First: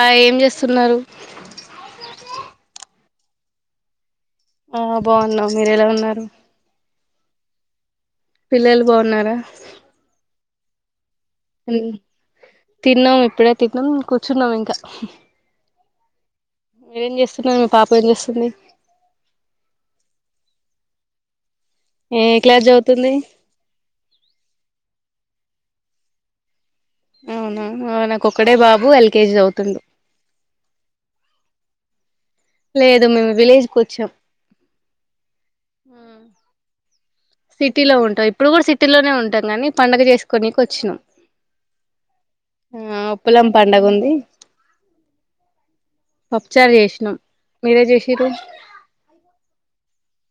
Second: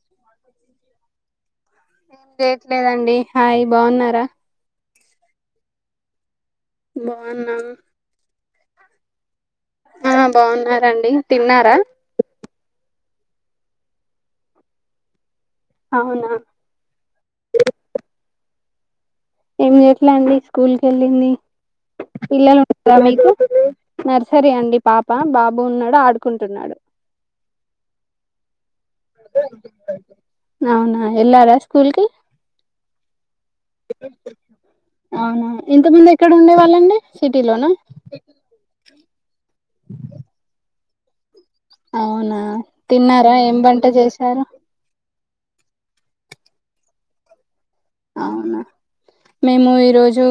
ఆ ఏం చేస్సున్నరు. ఏం చేయట్లేదండి హాయ్ బాఉన్నారా. ఆ బావున్నాం మీరెలా ఉన్నారు. బావున్నం. పిల్లలు బాఉన్నారా. ఆ బాఉన్నారండి. తిన్నారా తిన్నావ్ ఇప్పుడే తిన్నాం కూచ్చున్నం ఇంకా అవునా మీరేం చేస్సున్నారు మి పాప ఏం చేస్సుంది. ఏం జెట్ల అండి స్కూల్ కెళ్ళింది. ఏ పిల్లలు క్లాస్ ఉ రా చదువుతుంది మీకు నర్సరీ అండి పాప బా బొన్నాడు ఆడుకుంటున్నాడు. అవునా అ నాకు ఒక్కడే బా బు ఎల్కేజి జవుతుండు. అవునా ఎల్లెరా స్కూల్కి లేదు మేమే అవునా ఇంతముందు ఎక్కడ ఉండేవాళ్ళండి. సిటీలో ఉంటం ఇప్పుడు కూడా సిటీలోనే ఉంటాం గానీ పండగ చేస్కోనికి వచ్చ్నం. అవునా తిన్నారా ఏం వంట జెశారు. పప్ చ్చార్ చేస్నం. అవునా మేము ఈరోజు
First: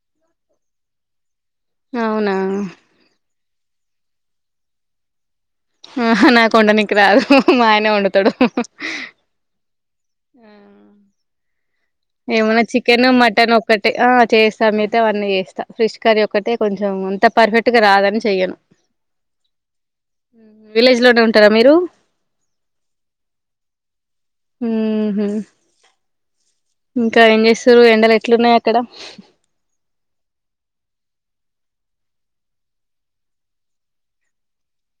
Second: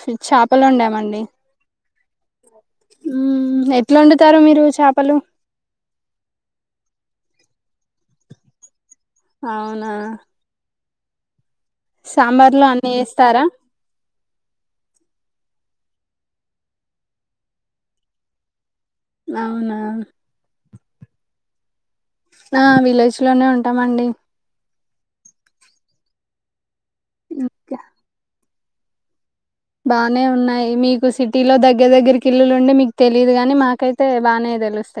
స్ చ్చేపలు వండా మండి. అవునా ఆ నెట్ల వండుతారు మీరు చేపలు ఆహ నాక్ వొండనికి రాదు, మ య్న వండుతడు. అవునా సాంబార్ ఏమన్నా లో అన్ని చికెను, వేస్తారా మటన్ ఒక్కటె ఆ చేస్ సమేత అవన్నీ ఏస్తా ఫ్రిష్ కర్రీ ఒక్కటే కొంచెం అంత పర్ఫెట్ట్ గ రాదని చెయ్యను. నౌవ్ నా విలేజ్ లోనే ఉంటారా మీరు ఆ విలేజ్ లోనే ఉంటామండి. ఉహు ఇంకా ఏం జెస్సరు ఎండలు ఎట్లున్నయ్ ఇక్కడ బాగానే ఉన్నాయి మీకు సిటీలో దగ్గర దగ్గర కిల్లులు ఉండే మీకు తెలీదు గాని మాకైతే బాగానే తెలుస్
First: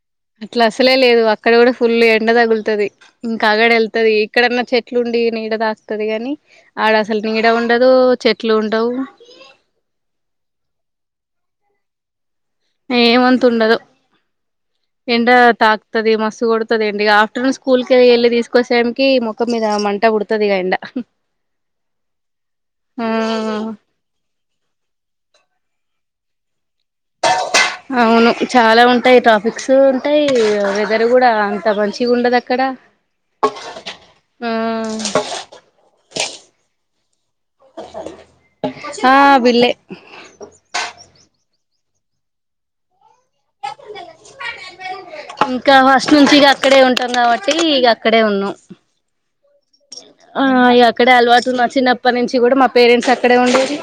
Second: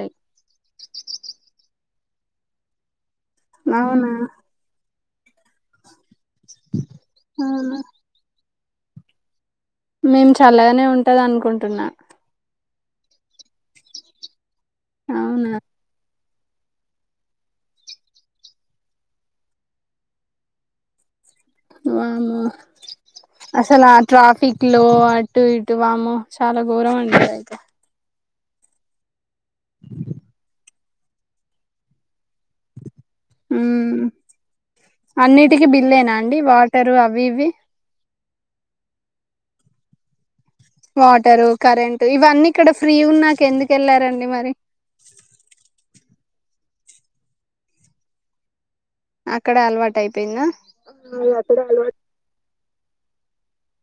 అట్ల అసలే లేదు అక్కడ కూడా ఫుల్ ఎండ తగులుతది ఇంక అగడ్ అవునా ఎళ్తది ఇక్కడన్న చెట్ ఇట్లుండి నీడ దాక్ తది గని ఆడ అసలు నీడ అవునా ఉండదు చెట్ ఎట్లుంటవ్ మేము చల్లగనే ఉంటది అనుకుంటున్నా ఏమంత ఉండదు ఎండ అవునా తాక్తది మస్ కొడుతది ఎండ ఇగ ఆఫ్టర్నూన్ స్కూల్ కి ఎళ్ళి తీసుకొసాంకి మొఖం మీద మంట పుడుతది ఇగ ఎండ వామ్మో ఆ అసలు ఆ ట్రాఫిక్ లో అట్ టు ఇటు వామ్మో చాలా గోరం అండి ఇది అయితే అవును చాలా ఉంటాయి ట్రాఫిక్స్ ఉంటాయి వెదర్ కూడా అంత మంచిగ ఉండదు అక్కడ ఊ ఆ అన్నిటికి బిల్లేేనా అండి వాటరు అవి ఇవి ఆ బిల్లే వాటరు కరెంటు ఇవన్నీ ఇక్కడ ఫ్రీ ఉన్నాక ఎందు కెళ్ళారండి మరి ఇంకా ఫస్ట్ నుంచి ఇగ అక్కడే ఉంటాం కాబట్టి ఇగ అక్కడే ఉన్నాం అక్కడ అలవాటు ఆ అయిపోయిందా ఇగ అక్కడే అలవాటు నా చిన్నప్పటి నుంచి కూడా మా పేరెంట్స్ అక్కడే ఉండేది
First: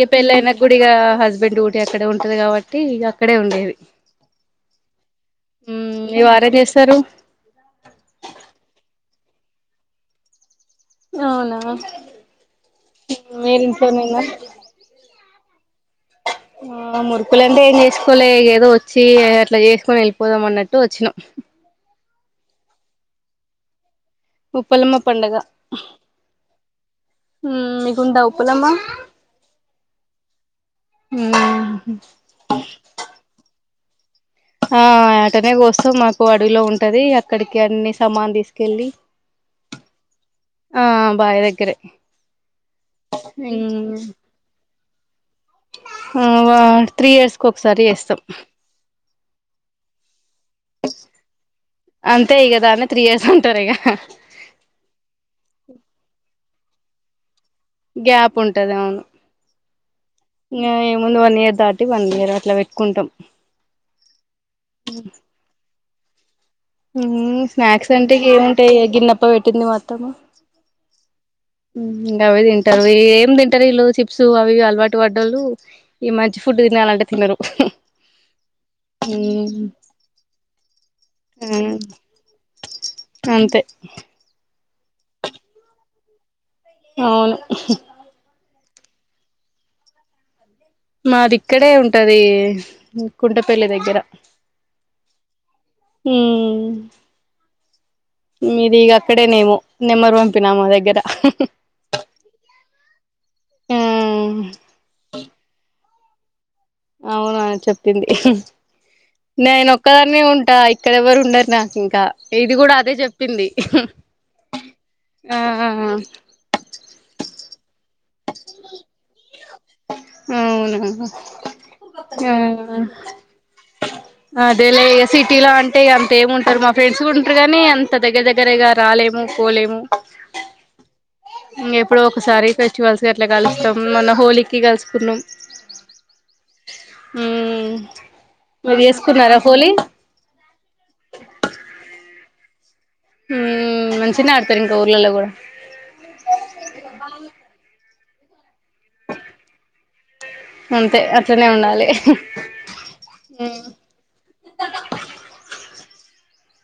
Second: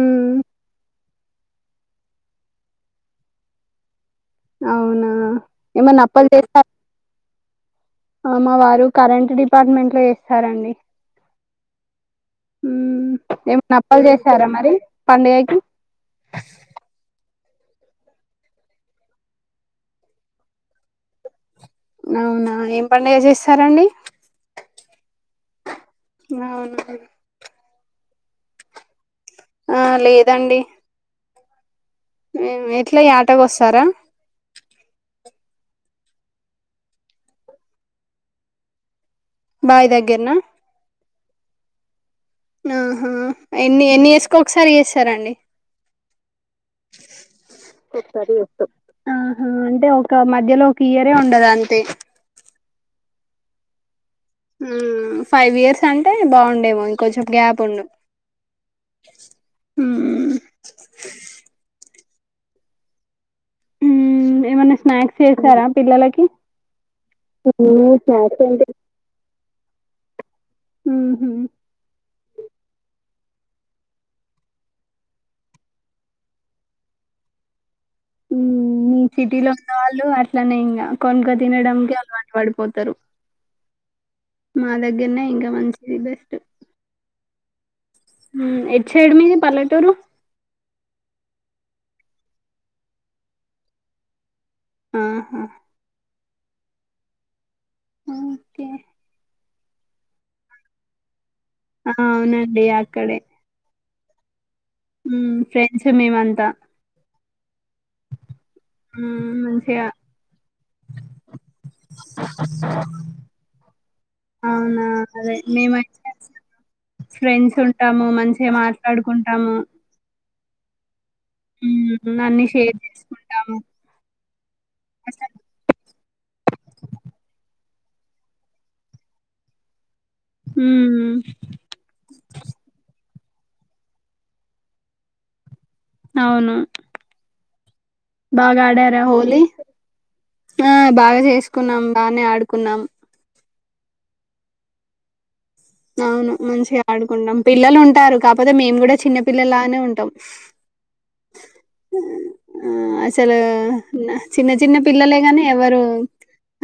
ఇ పెళ్ళ అయిన గుడ ఇగ హస్బెండ్ డ్యూటీ అక్కడే ఉంటది కాబట్టి ఇగ అక్కడే ఉండేది అవునా ఏమన్నా ఈ అప్పలు వారేం చేస్తా చేస్తారు ఆ మా వారు కరెంటు డిపార్ట్మెంట్ లో చేస్తారండి అవునా ఊ మీరు ఏమన అప్పాలు ఇంట్లోనేనా చేసారా మరి పండుగకి ప్పులంటే ఏం చేసుకోలే ఏదో వచ్చి అట్లా చేసుకొని వెళ్ళిపోదాం అన్నట్టు వచ్చినాం అవునా ఏం పండగ చేస్తారండి ఉప్పలమ్మ పండగ అవునవును ఊ మీగుండ ఉప్పలమ్మ ఆ లేదండి ఊ ఊ ఎట్ల ఆడ్ ట్ట కోసారా ఆ యాటనే కోస్తాం మాకు అడవిలో ఉంటది అక్కడికి అన్ని సామాన్ తీసుకెళ్ళి బాయి దగ్గరనా ఆ బాయి దగ్గరే ఉహుమ్ ఎన్ని ఎన్ని ఇయర్స్ కి ఒకసారి చెస్తా సరే అండి త్రీ ఇయర్స్ కి ఒకసారి చేస్తాం ఆహా అంటే ఒక మధ్యలో ఒక ఇయరే ఉండదు అంతే టరేగా ఉమ్ ఫైవ్ ఇయర్స్ అంటే బాగుం ఏమో ఇంకొంచెం గ్యాప్ ఉండు గ్యాప్ ఉంటది అవును హ్మ్ నో ముందు వన్ ఇయర్ దాటి వన్ ఇయర్ అట్లా పెట్టుకుంటాం ఉమ్ ఏమన్నా స్నాక్స్ చేస్తారా పిల్లలకి ఉమ్ స్నాక్స్ అంటే ఏముంటాయి ఏ గినేతో పెట్ కింది మొత్తము ఊహూ ఎం తింటారే ఇళ్ళు చిప్స్ అవి అలవాటు పడోళ్ళు ఈ మంచి ఫుడ్ తినాల అంటే తినరు ఉమ్ మీ సిటీలో ఉమ్ ఉన్న వాళ్ళు అట్లానే ఇంకా కొనుక్కు తినడాంకి అలవాటు పడిపోతారు అంతే మా దగ్గరనే ఇంకా మంచిది బెస్ట్ అవును ఉమ్ ఎటు సైడు మీది పల్లెటూరు మాది ఇక్కడే ఉంటది కుండపల్లి దగ్గర ఆహా హమ్ ఓకే మీదిగా అక్కడేనేమో నంబర్ పంపినా మా దగ్గర ఆ అవునండి ఆ ఉమ్ ఫ్రెండ్స్ సో మేమంతా అవునా చెప్ప ప్పింది మ్మ్ నేన మంచిగా ఒక్కదాన్న ఉంటా ఇక్కడెవ్వరు ఉండరు నాకు ఇంకా ఇది కూడా అదే చెప్పింది అవునా అదే ఆ మేమైతే ఫ్రెండ్స్ ఉంటాము మంచిగా మాట్లాడుకుంటాము అవును మ్మ్ అన్ని షేర్ చేసుకుంటాము ఆ అదే లే అసలు. సిటీలో అంటే ఎంత ఏముంటారు మా ఫ్రెండ్స్ కూడా ఉంటారుగానీ అంత దగ్గర దగ్గరగా రాలేము పోలేము మ్మ్ ఎప్పుడో ఒకసారి అయితే సర్లే కలుస్తాం మొన్న హోలీకిి కలుసుకున్నాం అవును మ్మ్ బాగా మీరు ఆడారా చేసుకున్నారా హోలీ కున్నాం. ఉమ్ మంచిగ్నే ఆడతరు ఇంకా ఊర్లల్ల కూడా. అవును మంచిగా ఆడుకుంటాం, పిల్లలు ఉంటారు. పోతే మేము కూడ చిన్న పిల్లల్లానే ఉంటాం. అంతే అట్లనే ఉండాలి ఆ అసలు చిన్న చిన్న పిల్లలే కని ఎవరు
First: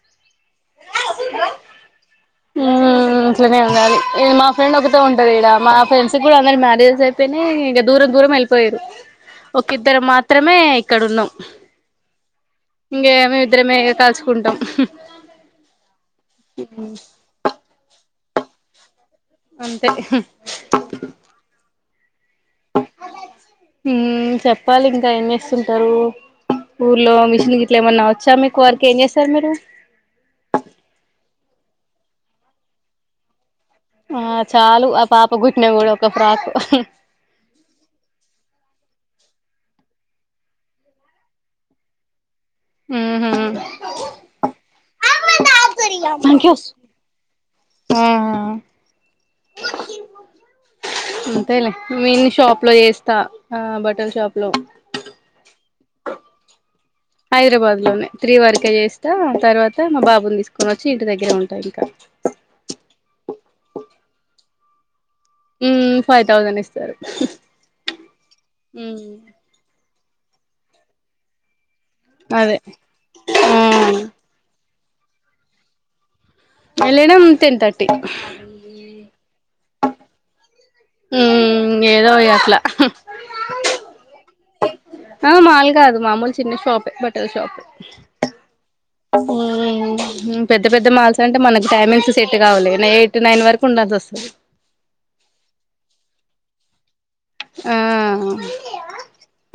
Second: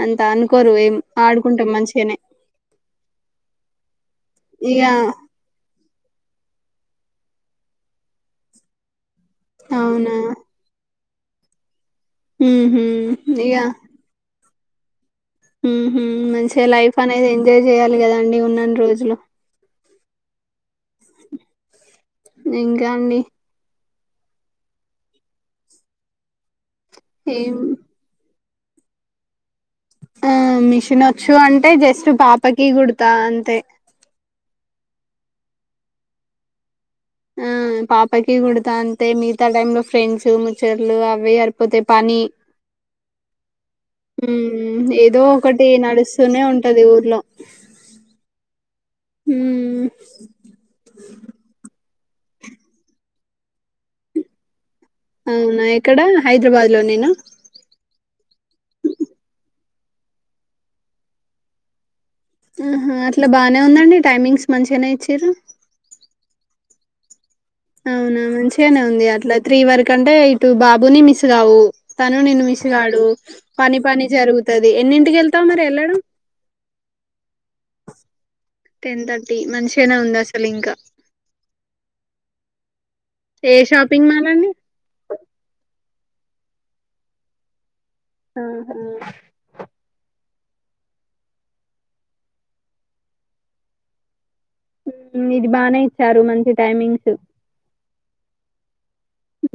అంతా అనుక్ కోరు ఏం, ఆడుకుంటాం మంచిగనే. ఉమ్, అట్లనే ఉండాలి. ఈ మా ఫ్రెండ్ ఇక ఒకతే ఉంటదీడ, మా ఫ్రెండ్స్ ప్పుడు అందరి మ్యారేజెస్ అయిపోయినయి, ఇగ దూరం దూరం వెళ్ళిపోయిర్రు. ఒక్కిద్దరు అవునా మాత్రమే ఇక్ క్కడున్నం. ఉహు ఇంగేమి ఇద్దరమేగ కల్చుకుంటాం. ఉమ్ హు, మంచిగ లైఫ్ అనేది ఎన్ జాయ్ చేయాలి కదా అండి? ఉన్నన్ని రోజులు అంతే. ఇంకా అండి? ఉమ్, చెప్పాలి ఇంకా ఎం చేస్తుంటరు? ఊర్లో, ఏం మిషిని గిట్ల ఏమన్నా వచ్చా మిక్? కొ వర్క్ ఏం చేస్తరు మీరు? ఆ మిషన్ వచ్చు అంటే, జస్ట్ పాపకి గుడతా అంతే. ఆ చాలు, ఆ పాపగ్గుట్టిన కూడ ఒక్క ఫ్రాక్. ఆ పాపకి గుడతా అంతే. మిగతా టైమ్లో ఫ్రెండ్స్, ముచ్చట్లు అవ్వే సరిపోతయి పని. ఆహ దో కటి నడుస్తూనే ఉంటది ఊర్లో. ఆ నేన్ షాప్ లో చేస్తా, ఆ బట్టల షాప్ లో. క్కడ హైదరాబాద్ లో నేనా హైదరాబాద్ లోనే త్ర్రి వరకే చేస్తా, తర్వాత్ త, మా బాబుని తీసుకొని వచ్చి ఇంటి దగ్గరే ఉంటా ఇంకా. ఉమ్ హు, అట్లా బానే ఉందండి టైమింగ్స్? మంచిగనే ఇచ్చిన్ ఉమ్, ఫైవ్ తౌసండ్ ఇస్త్ తరు అవునా! మంచిగనే ఉంది అట్ల త్రీ వరక్ కంటే ఇటు బాబుని మిస్ కావు. తను నిన్ను అదే మిస్ గాడు. పని హ్మ్ పనే జరుగుతద్ ది ఎన్నింటికిళ్తావ్ మరి ఎళ్లడం ఎల్లడం టెన్ థర్టీ టి మనిషనా ఉంద అసలు ఇంకా ఉం ఏదో ఇగ అట్లా ఏ షాపింగ్ మాల్ అండి ఆ మాలు కాదు మామూలు చిన్న షాపే బట్టల్ షాప్ ఆహా పెద్ద పెద్ద మాల్స్ అంటే మనకి టైమింగ్స్ సెట్ కావులే ఎయిట్టు నైన్ వరకు ఉండాల్సస్తది ఇది బాగానే ఇచ్చారు మంచి టైమింగ్స్ ఆ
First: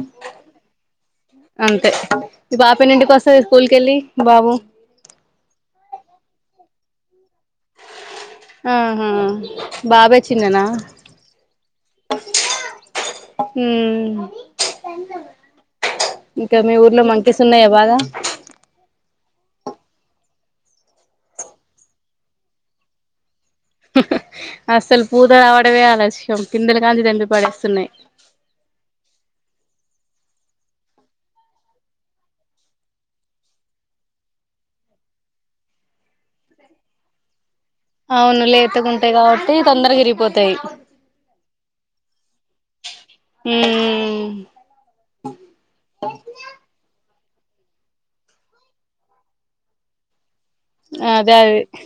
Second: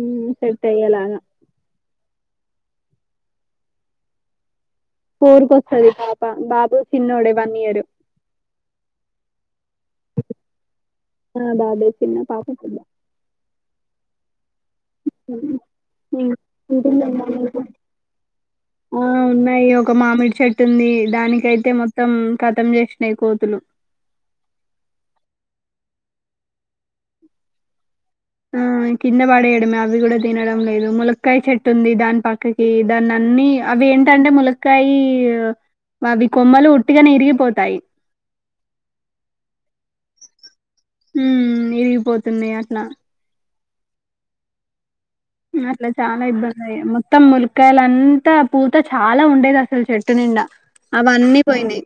ఉం సెట్ అయ్యేలాగా అంతే మీ బాపేన్నింటికి వస్తది స్కూల్ కేళ్ళి మీ బాబు ఫోరుకొస్తది పాప బాబు చిన్నోడే వన్ ఇయరు ఆహా బాబే చిన్ననా అ బాబే చిన్న పాపె పెద్ద ఉం ఉమ్. ఇం- ఇంకా మీ ఊర్లో ఇంకేంటమ్మా మంకీస్ మీకు? ఉన్నాయా బాగా ఆ ఉన్నాయి ఒక మామిడి చెట్టు ఉంది దానికయితే మొత్తం కతం చేసినయి కోతులు అసలు పూత రావడమే ఆలస్యం పిందల కాంచి దెంపి పడేస్తున్నాయ్ ఆ కింద పడేయడమే అవి కూడా తినడం లేదు ములక్కయ చెట్టు ఉంది దాని పక్కకి దాన్ని అన్నిీ అవి ఏంటంటే ములక్కయి అవి కొమ్మలు ఉట్టిగనే విరిగిపోతాయి అవును లేతగుంటాయి కాబట్టి తొందరగా విరిగిపోతయి ఉం విరిగిపోతున్నై అట్లా ఉం అట్లా చానా ఇబ్బందయే మొ త్తం ములక్కయలంతా పూత చాలా ఉండేది అసలు చెట్టు నిండా అదే అవన్నీ అది పోయినాయి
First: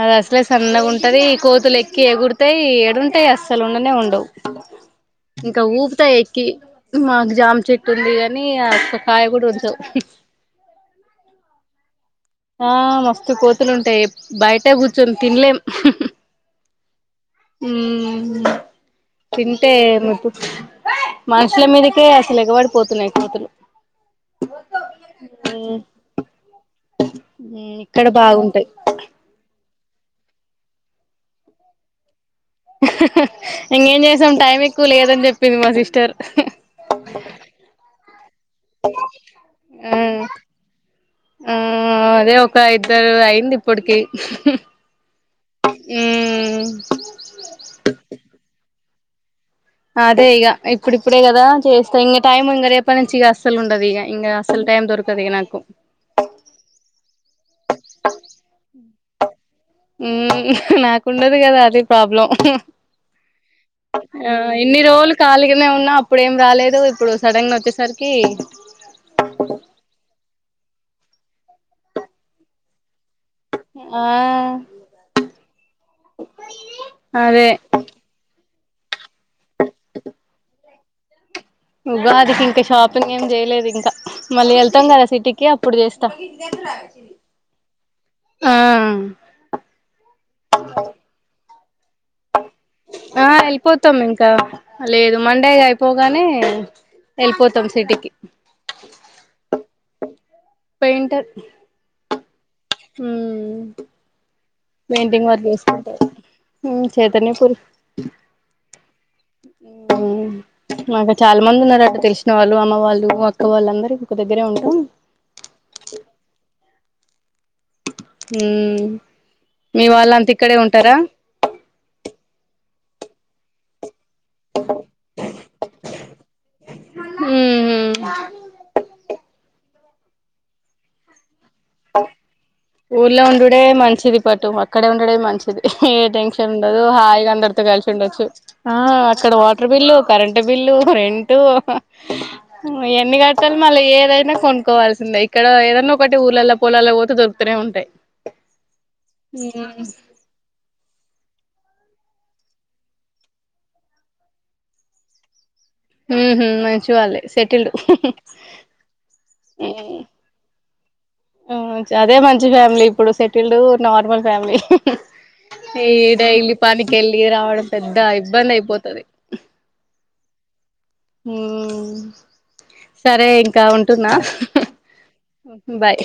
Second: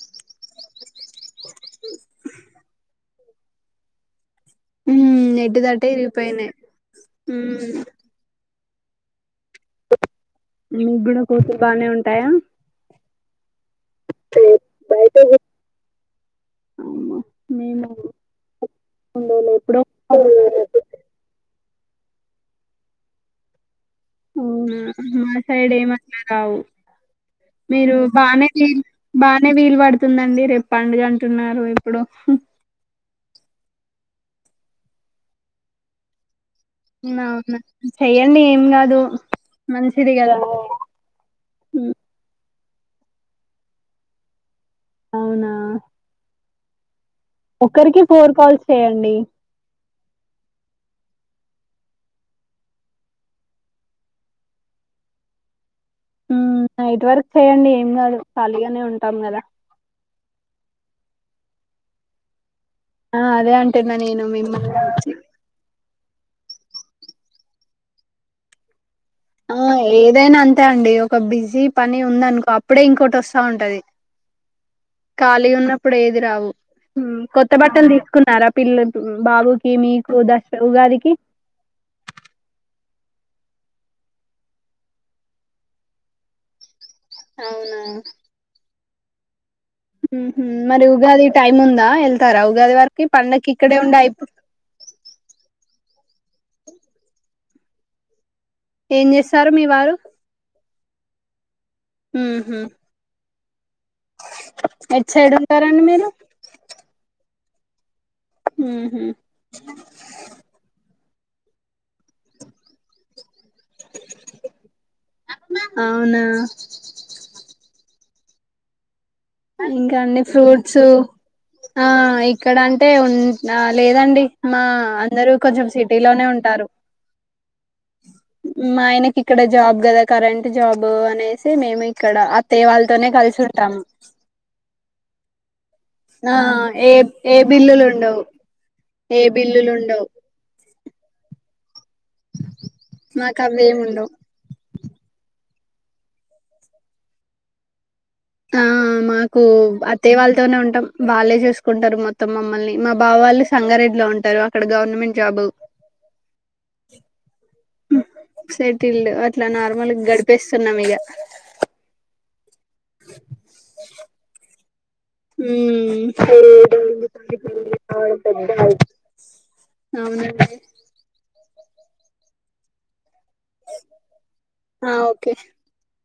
అది అసలే సన్నగా ఉంటది కోతులు ఎక్కి ఎగురుతై ఏడుంటాయి అస లుండనే ఉండవ్ ఉమ్ ఎటు ఇంకా దటే ఊపుతై ఎక్కి ఇరిగిపోయినాయి మాకు జామ హ్మ్ చెట్టు ఉంది గాని ఈ గా ఒక్కకాయగుడా ఒది మీగ్గుడ కోతుల బానే ఉం ఆ మస్తు కోతులుంటాయి బయటే కూర్చొం తిన్లేమ్ అమ్మో మేము ఉం ఉండేలే తింటే ఎప్పుడో మ అవునా మనుషుల మీది కే అసల్ ఎగబడి పోతున్నాయి కోతులు అవునా మా సైడ్ ఉమ్ ఏమట్లా రావు మీరు ఇక్కడ బానే బాగుంటాయి వీల్ బానే వీలు పడుత వస్తుందండి రేపు పండుగ అంటున్నారు ఇప్పుడు ఇంకేం చేసాం టైం ఎక్కువ లేదని చెప్పింది మా సిస్టర్ వున్నా వున్నా సే అండి ఏం కాదు ఆ మంచిది కదా ఉ క ఇద్దరు అయిందిప్పటికి మ్మ్ ఒకరికి ఫోర్ కాల్స్ చేయాల్ అండి అదే ఇగ ఇప్పుడిప్పుడే గదా చేస్తా ఇంగ టైం ఇంగ రేపనుంచి ఇగ అస్సల్ గుండదు ఇగ ఇంగ అస్సలు టైం దొరకదిగ నాకు. మ్మ్ నైట్వర్ చేయండి ఏం కాదు ఖాళీగానే ఉంటాం గదా మ్మ్ నాకుండదు కదా అది ప్రాబ్లం. ఆ అదే అంటున్నా నేను ఆ మిమ్మల్ని ఇన్ని గురించి రోజులు కాలిగనే ఉన్నా అప్పుడేం రాలేదు ఇప్పుడు సడన్గా వచ్చేసరికి ఆ ఏదైనా అన్ తే అండి ఒక బిజీ పని ఉందనుకో అప్పుడే ఇంక్ కోట్ వస్తా ఉంటది. ఆ ఖాళీ ఉన్నప్పుడు ఏవి రావు ఊ అదే కొత్త బట్టలు తీసుకున్నారా? పిల్ బాబుకి మీకు దశ ఉగాది కి ఉగాదికి ఇంకా షాపింగ్ ఏమి చేయలేదు ఇంకా, మళ్ళీ వెళ్తాం కదా సిటీకి అప్పుడు చేస్తా. అవునా అ ఉ హు మరి ఉగాది టైమ్ ఉంది గా ఎళ్తారా ఉ ఆ ఎళ్ళిపోతాము ఇంకా లేదు మండేగయి పోగానే ఎళ్ళిపోతాం సిటీకి ఏం చేస్తారు మీ వారు పెయింటర్ ఉ హూ ఎటు పెయింటింగ్ సైడ్ వర్క్ ఉంటారండి మీరు చేస్తుంటారు హు చైతన్య స్కూల్ మ్మ్ హు నువ్వు చాల మందున్నారు అక్కడ. తెలిసిన వాళ్ళు, అమ్మ వాళ్ళు, అక్క వాళ్ళందరు ఒక దగ్గరే ఉంటాం. అవునా హ్మ ఇంకా అన్ని ఫ్రూట్సూ. ఆ ఇక్కడ అం టే ఉం నా లేర్ రండీ మా అందరూ కొంచెం సిటీ లోనే ఉంటారు. మా ఆయనకి ఇక్కడ జాబ్. గద కరెంట్ జాబా అనేస్ సి మేము ఇక్కడా అత్తయ్య వాళ్తోనే కలిసి ఉంటాము. మంచిది పటు క్కడ ఉండుడే మంచిది. ఏ ఆ టెన్షన్ ఉండదూ ఏ హాయిగా ఏ అందరితో బిల్లులు కలిసి ఉండవు ఉండొచ్చు. ఆ ఏ అక్కడ వాటర్ బిల్లులు బిల్లూ, ఉండవు కరెంట్ బిల్లూ. రెంటూ ఈ యన్నీ మాకు గట్టాల్, మళ్ళీ అవేమి ఉండవు ఏదైనా కొనుక్కోవాల్సిందే ఇక్ ఇక్కడా ఏదన్న ఒకటి ఊర్లల్ల పొలాల్లోక్ పోతే దొరుకతనే ఉంటయ్. ఆ మాకూ అత్తయ్ వాళ్ళతోనే ఉంటం. వాళ్ళే చూసుకుంటర్ మొత్తం మమ్మల్ని. మా బావ వాళ్ళు సంగారెడ్డిలో ఉంటరూ, అక్కడ గవర్నమెంట్ జాబు. ఊహూ మంచి వాళ్ళే సెటిల్డ్. సెటిల్డ్ అట్లా ఊ నార్మల్ గడిపేస్తున్నాం ఇక ఆ అదే మంచి ఫ్యామ్ మిలీ ఇప్పుడు సెటిల్డూ, నార్మల్ ఫ్యామిలీ. ఈ ఊ డైలీ పనికి వెళ్ళి రావడం పెద్ద ఇబ్బంది అయిపోతది అవునండి. అ హ్మ సరే ఇంకా ఉంటున్నా. ఆ ఓకే బాయ్